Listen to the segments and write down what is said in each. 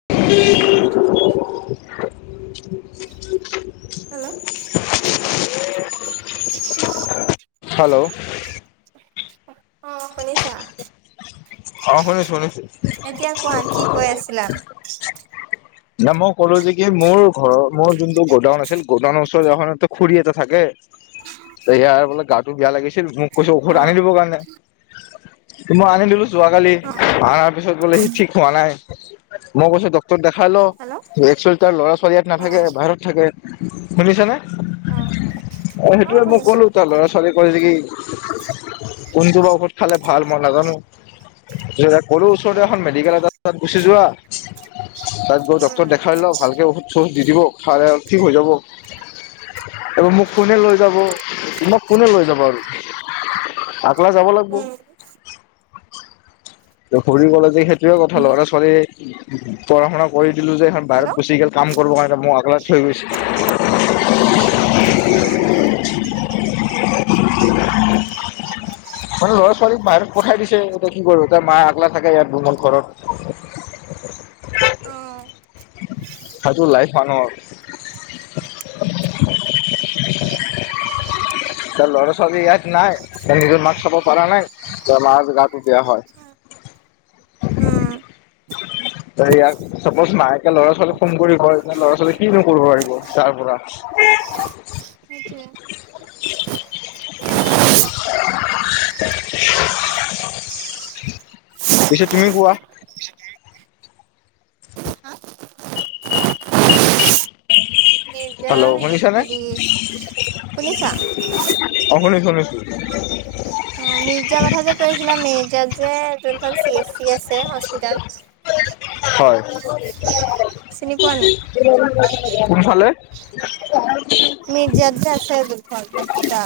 [unintelligible] Hello. [unintelligible] Hello. অঁ পাৰিছা? অ শুনিছো শুনিছো। এতিয়া কোৱা কি কৈ আছিলা? মই ক'লো যে কি মোৰ ঘৰৰ মোৰ যোনটো গ'ডাউন আছিল, গ'ডাউনৰ ওচৰৰত এখন খুৰী এটা থাকে। এইয়াৰ বোলে গা টো বেয়া লাগিছিল, মোক কৈছো ঔষধ অ আনি দিবৰ কাৰণে, মই আনি দিলো যোৱাকালি অ ভা পিছত বোলে সি ঠিক হোৱা নাই। মই কৈছো ডক্তৰক দেখাই ল। হেল্ল' [unintelligible] তাৰ ল'ৰা ছোৱালী ইয়াত নাথাকে, উম বাহিৰত থাকে শুনিছ নে? অ অ সেইটো মই কলো তাৰ ল'ৰা ছোৱালী কৰে কি? [unintelligible] কোনটো বা ঔষধ খালে ভাল মই নাজানো। কলো অ ওচৰতে এখন মেডিকেল আছে, এ তাত গুচি যোৱা। তাত গৈ ডক্টৰক উম দেখাই লওঁ। ভালকৈ ঔষধ চৌষধ দি দিব খায় আৰু ঠিক হৈ যাব। এইবাৰ মোক কোনে লৈ যাব তুমাক কোনে লৈ যাব আৰু, আগলা যাব লাগব। কৰি গ'লে যে সেইটোয়ে কথা উম লৰা- ছোৱালী পঢা শুনা কৰি দিলো যে বাহিৰত হেল্ল' গুচি গল কাম কৰিবৰ কাৰণে। মোক অকলে থৈ গৈছে। [unintelligible] উম। [unintelligible] বাৰু লৰা ছোৱালীক বাহিৰত পঠাই দিছে এতিয়া কি কৰো। [unintelligible] মা আকলা থাকে ইয়াত ভ্ৰমল ঘৰত। অ [unintelligible] এইতো লাইফ মানুহৰ। [inaudible] [inaudible] [unintelligible] ত ল'ৰা ছোৱালী ইয়াত নাই, ত নিজৰ মাক্ চাব পৰা নাই, ত মাৰ গাটো বেয়া হয়। উম ইয়াক চাপজ মায়েকে ল'ৰা ছোৱালীক ফোন কৰি কই ল'ৰা ছোৱালী কি নও পাৰিব তাৰ পৰা। তাকে [unintelligible] [inaudible] [unintelligible] [inaudible] পিছে তুমি কোৱা। [inaudible] এতিয়া শুনিছানে হেৰি শুনিছা। অ' শুনি শুনিছোঁ। মিৰ্জা কথা যে কৈ আছিলা মিৰ্জা যে যোনখন চি এছ চি আছে হস্পিতাল। হয়। চিনি পোৱা নাই কোনফালে? মিৰ্জাত যে আছে যোনখন হস্পিতাল।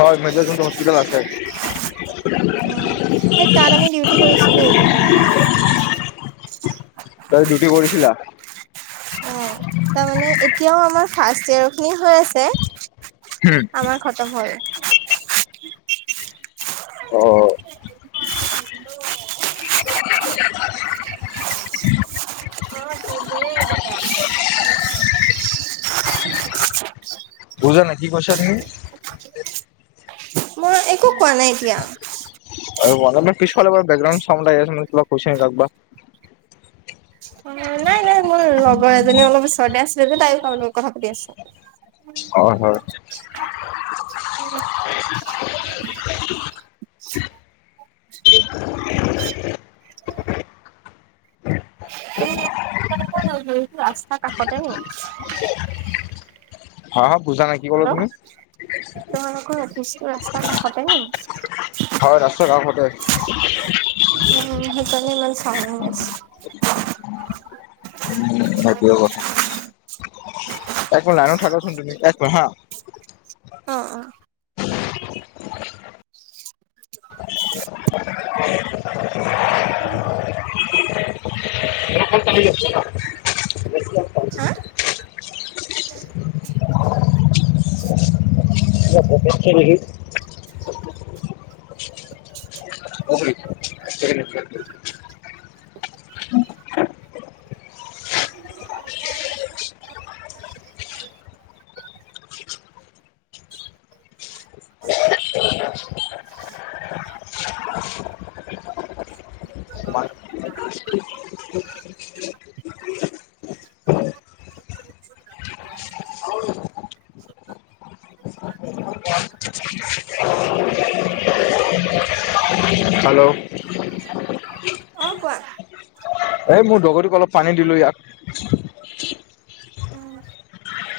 হয় মিৰ্জাত [unintelligible] হস্পিটেল আছে। উম সেই তাত আমি ডিউটি কৰিছিলো কেইদিনমান আগত। তই ডিউটি কৰিছিলা। তাৰ মানে এতিয়াও আমাৰ ফাষ্ট ইয়েৰ খিনি হৈ আছে আমাৰ খত [unintelligible] অ'। দেৰ হাজাৰ। বুজা নাই কি কৈছা তুমি। মই একো কোৱা নাই এতিয়া। একো কোৱা নাই মানে পিছফালৰ পৰা বেকগ্ৰাউণ্ড চাউণ্ড আহি আছে [unintelligible] কিবা কৈছা নেকি কাকবা। অ নাই, নাই মই লগৰ এজনী অলপ ওচৰতে আছিলে যে তাইত [unintelligible] লগত কথা পাতি আছোঁ হয়, হয়। [unintelligible] ধৰিছো ৰাস্তাৰ কাষতে নেকি? [unintelligible] হেল্ল' তোমালোকৰ অফিচটো ৰাস্তাৰ কষতে নেকি? হয় ৰাস্তাৰ কাষতে। উম সেইকাৰণে ইমান চাউণ্ড হৈ আছে। [unintelligible] একমিনট লাইনত থাকচোন তুমি এক মিনিট হা। অ', অ'। [unintelligible] হা? [unintelligible] [unintelligible] [inaudible] [inaudible] [inaudible] [inaudible] [inaudible] [inaudible] হেল্ল'। অ', কোৱা। এই মোৰ [unintelligible] অলপ পানী দিলো ইয়াক। উম।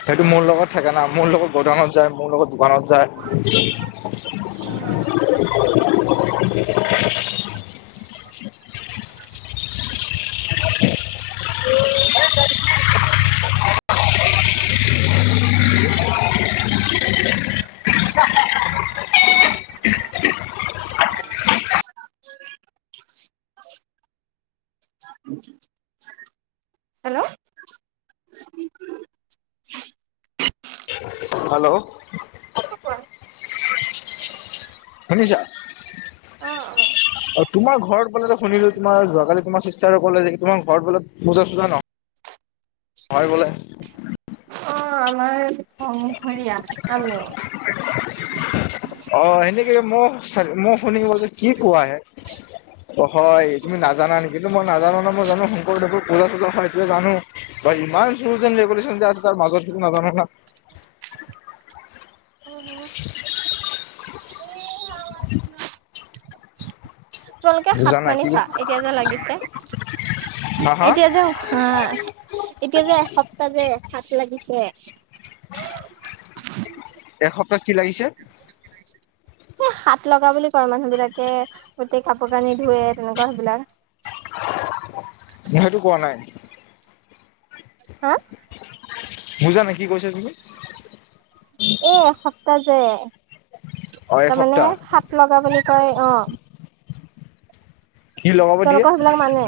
সেইটো মোৰ লগত থাকে না মোৰ লগত গুদানত যায় মোৰ লগত দোকানত যায়। অ'। [inaudible] হেল্ল' অ', হেল্ল'। শুনিছা? অ', অ'। অ', তোমাৰ ঘৰত বলে শুনিলো তোমাৰ যোৱাকালি তোমাৰ চিষ্টাৰে ক'লে যে তোমাৰ ঘৰত বোলে পূজা চুজা ন [inaudible] হয় বোলে। অ', আমাৰ সংঘৰীয়া আমি। অ', সেনেকে ম ম শুনিব কি কোৱা হে। অ', হয় তুমি নাজানা নেকি, কিন্তু মই নাজানো ন মই জানো শংকৰদেৱৰ পূজা তোজা হয় জানো। বা ইমান ৰুলছ এণ্ড ৰেগুুলেশন যে আছে তাৰ মাজত সেইটো নাজানো না। উম, হুম। সাত বুজা নাই কি মানিচা এতিয়া যে লাগিছে, হা হা এতিয়া যে আ এতিয়া যে এসপ্তাহ যে সাত লাগিছে। এসপ্তাহ কি লাগিছে? সাত লগা বুলি কয় মানুহবিলাকে গোটেই কাপোৰ কানি ধুৱে তেনেকুৱা সেইবিলাক। সেইটো কোৱা নাই। হা বুজা নাই কি কৈছা তুমি? এই এসপ্তাহ যে অ তাৰমানে এসপ্তাহ সাত লগা বুলি কয় অ'। কি লগাব দিয়ে, তেওঁলোকৰ সেইবিলাক মানে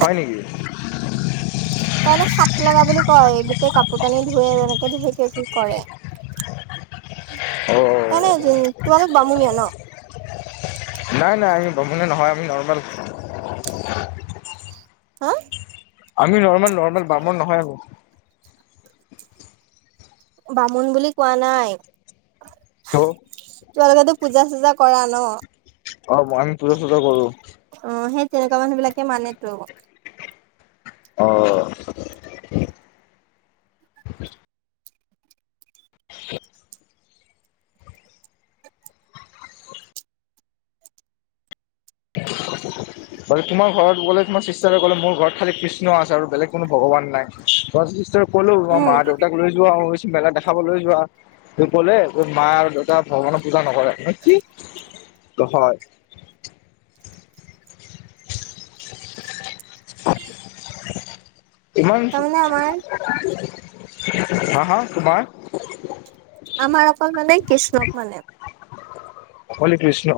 হয় নেকি? তাৰমানে সাত লগা বুলি কয় গোটেই কাপোৰ কানি ধোৱে তেনেকে [unintelligible] কি কৰে। অ তাই নে জোন তোমালোক বামুণীয়া ন'? নাই নাই আমি বামুণীয়া নহয় আমি নৰ্মেল। হা? আমি নৰ্মেল নৰ্মেল বামুণ নহয় আমি। বামুণ বুলি কোৱা নাই। তো? তোমালোকেটো পূজা চুজা কৰা ন'? অ', মান পূজা চূজা কৰোঁ। অ', সেই তেনেকুৱা মানুহবিলাকে মানেটো। অ'। [inaudible] [inaudible] বাকী তোমাৰ ঘৰত বোলে তোমাৰ চিষ্টাৰে ক'লে মোৰ ঘৰত খালি কৃষ্ণ আছে আৰু বেলেগ কোনো ভগবান নাই [unintelligible] ক'লো মই উম মা দেউতাক লৈ যোৱা [unintelligible] মেলা দেখাবলৈ যোৱা ত' ক'লে মা আৰু দেউতা ভগৱানৰ পূজা নকৰে, মই বোলো কি? তহয় ইমান তাৰমানে আমাৰ হা হা তোমাৰ? আমাৰ অকল মানে কৃষ্ণক মানে। হৰি কৃষ্ণ।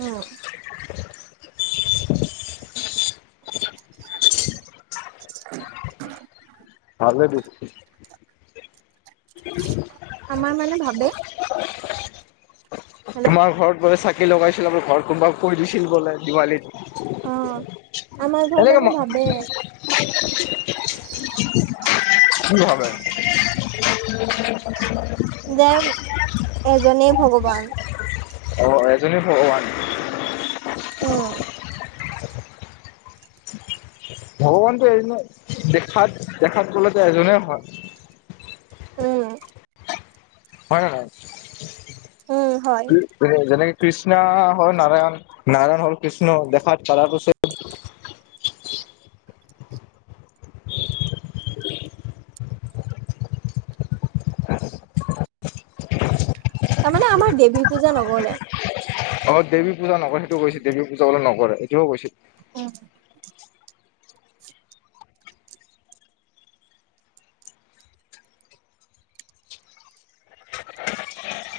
উম। [inaudible] [inaudible] ভালেটো। আমাৰ মানে ভাবে [inaudible] হেল্ল' তোমাৰ ঘৰত বোলে চাকি লগাইছিলো, তোমাৰ ঘৰত কোনোবাই কৈ দিছিল বোলে দিৱালীত। অ আমাৰ ঘৰত এনেকে মানে ভাবে [inaudible] কি ভাবে দে এজনেই ভগৱান। অ এজনেই ভগবান অঁহ। ভগৱানটো এজনে দেখাত দেখাত কলেটো এজনেই হয়। উম হয় হয়, উম হয় যেনেকে কৃষ্ণা হয় নাৰায়ণ নাৰায়ণ হল কৃষ্ণা দেখাত পাৰটোছে তাৰমানে আমাৰ দেৱী পূজা নকৰে। অ দেৱী পূজা নকৰে সেইটোও কৈছে দেৱী পূজা বোলে নকৰে এইটোও কৈছে। উম। [inaudible]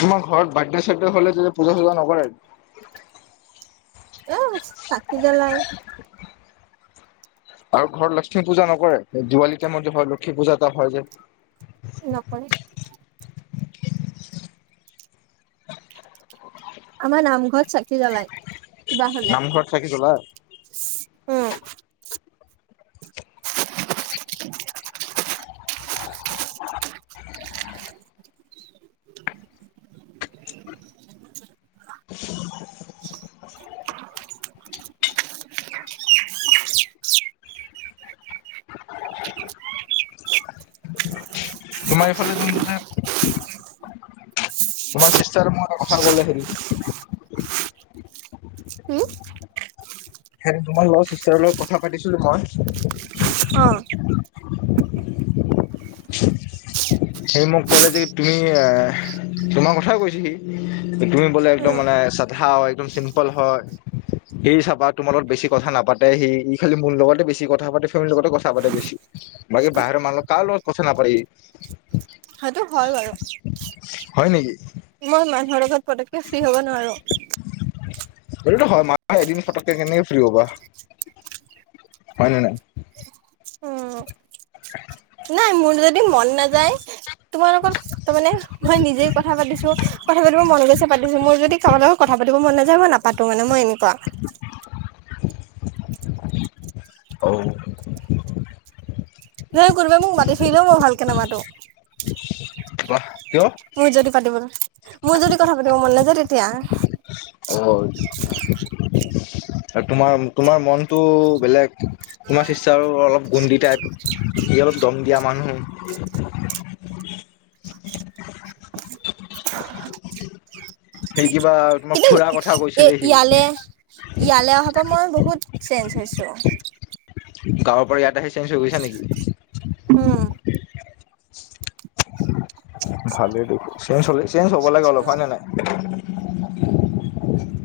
তোমাৰ ঘৰত বাৰ্থডে চাৰ্থডে হলে পূজা চূজা নকৰে? এ চাকি জ্বলাই। আৰু ঘৰত লক্ষ্মী পূজা নকৰে দিৱালী টাইমত যে হয় লক্ষ্মী পূজা এটা হয় যে? নকৰে আমাৰ নামঘৰত চাকি জ্বলাই কিবা হ'লে। নামঘৰত চাকি জ্বলাই [inaudible] [inaudible] তোমাৰ এইফালে যোনটো যে তোমাৰ চিষ্টাৰে মোক এটা কথা কলে সেইদিন উম সেইদিন তোমাৰ চিষ্টাৰ লগত কথা পাতিছিলো মই। অহ হি মোক ক'লে যে তুমি এ তোমাৰ কথাই কৈছে হি তুমি বোলে একদম উম মানে চাধা হয় একদম চিম্পল হয়। হি চাবা তোমাৰ লগত বেছি কথা নাপাতে সি ই খালি মোৰ লগতে বেছি কথা পাতে ফেমিলিৰ লগতে কথা পাতে বেছি। বাকী বাহিৰৰ মানুহ লগত কাৰো লগত কথা নাপাতে হি সেইটো হয় বাৰু। হয় নেকি? মই মানুহৰ লগত পতকে পটককে ফ্ৰী হ'ব নোৱাৰো। সেইটোতো হয় মানুহে এদিন পটককে কেনেকে ফ্ৰী হ'বা। হয় নে নাই? উম [inaudible] নাই মোৰ যদি মন নাযায় তোমাৰ লগত তাৰমানে মই নিজেই কথা পাতিছো কথা পাতিব মন গৈছে পাতিছো মোৰ যদি কাবাৰ লগত কথা পাতি ব মন নাযায় মই নাপাতো মানে মই এনেকুৱা। অ। যদি কোনোবাই মোক মাতি থাকিলও মই ভালকে নামাতো। [inaudible] বাহ কিয়? মোৰ যদি পাতিব মন, মোৰ যদি কথা পাতিব মন নাযায় তেতিয়া। অ তোমাৰ, তোমাৰ মনটো বেলেগ। তোমাৰ চিষ্টাৰ অলপ গুন্দি টাইপ সি অলপ দম দিয়া মানুহ। [inaudible] সেই কিবা তোমাক কিন্তু এ ইয়ালে ইয়ালে অহাৰ পৰা মই বহুত, চেঞ্জ হৈছোঁ। গাঁৱৰ পৰা ইয়াত আহি চেঞ্জ হৈ গৈছা নেকি? উম' ভালেই দেখো চেইঞ্জ চেইঞ্জ হ'ব লাগে অলপ হয় নে নাই?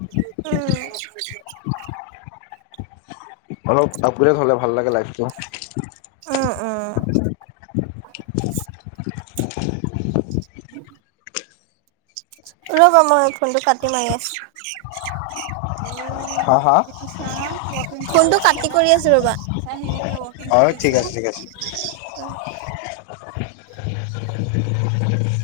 উম' অলপ আপগ্ৰেড হলে ভাল লাগে লাইফটো। উম', উম'। [inaudible] ৰব মই ফোনটো কাটি মাৰি আছোঁ। হা হা ফোনটো কাটি কৰি আছোঁ ৰবা সি ৱাকিং হয় কৰি ঠিক ঠিক আছে? [inaudible]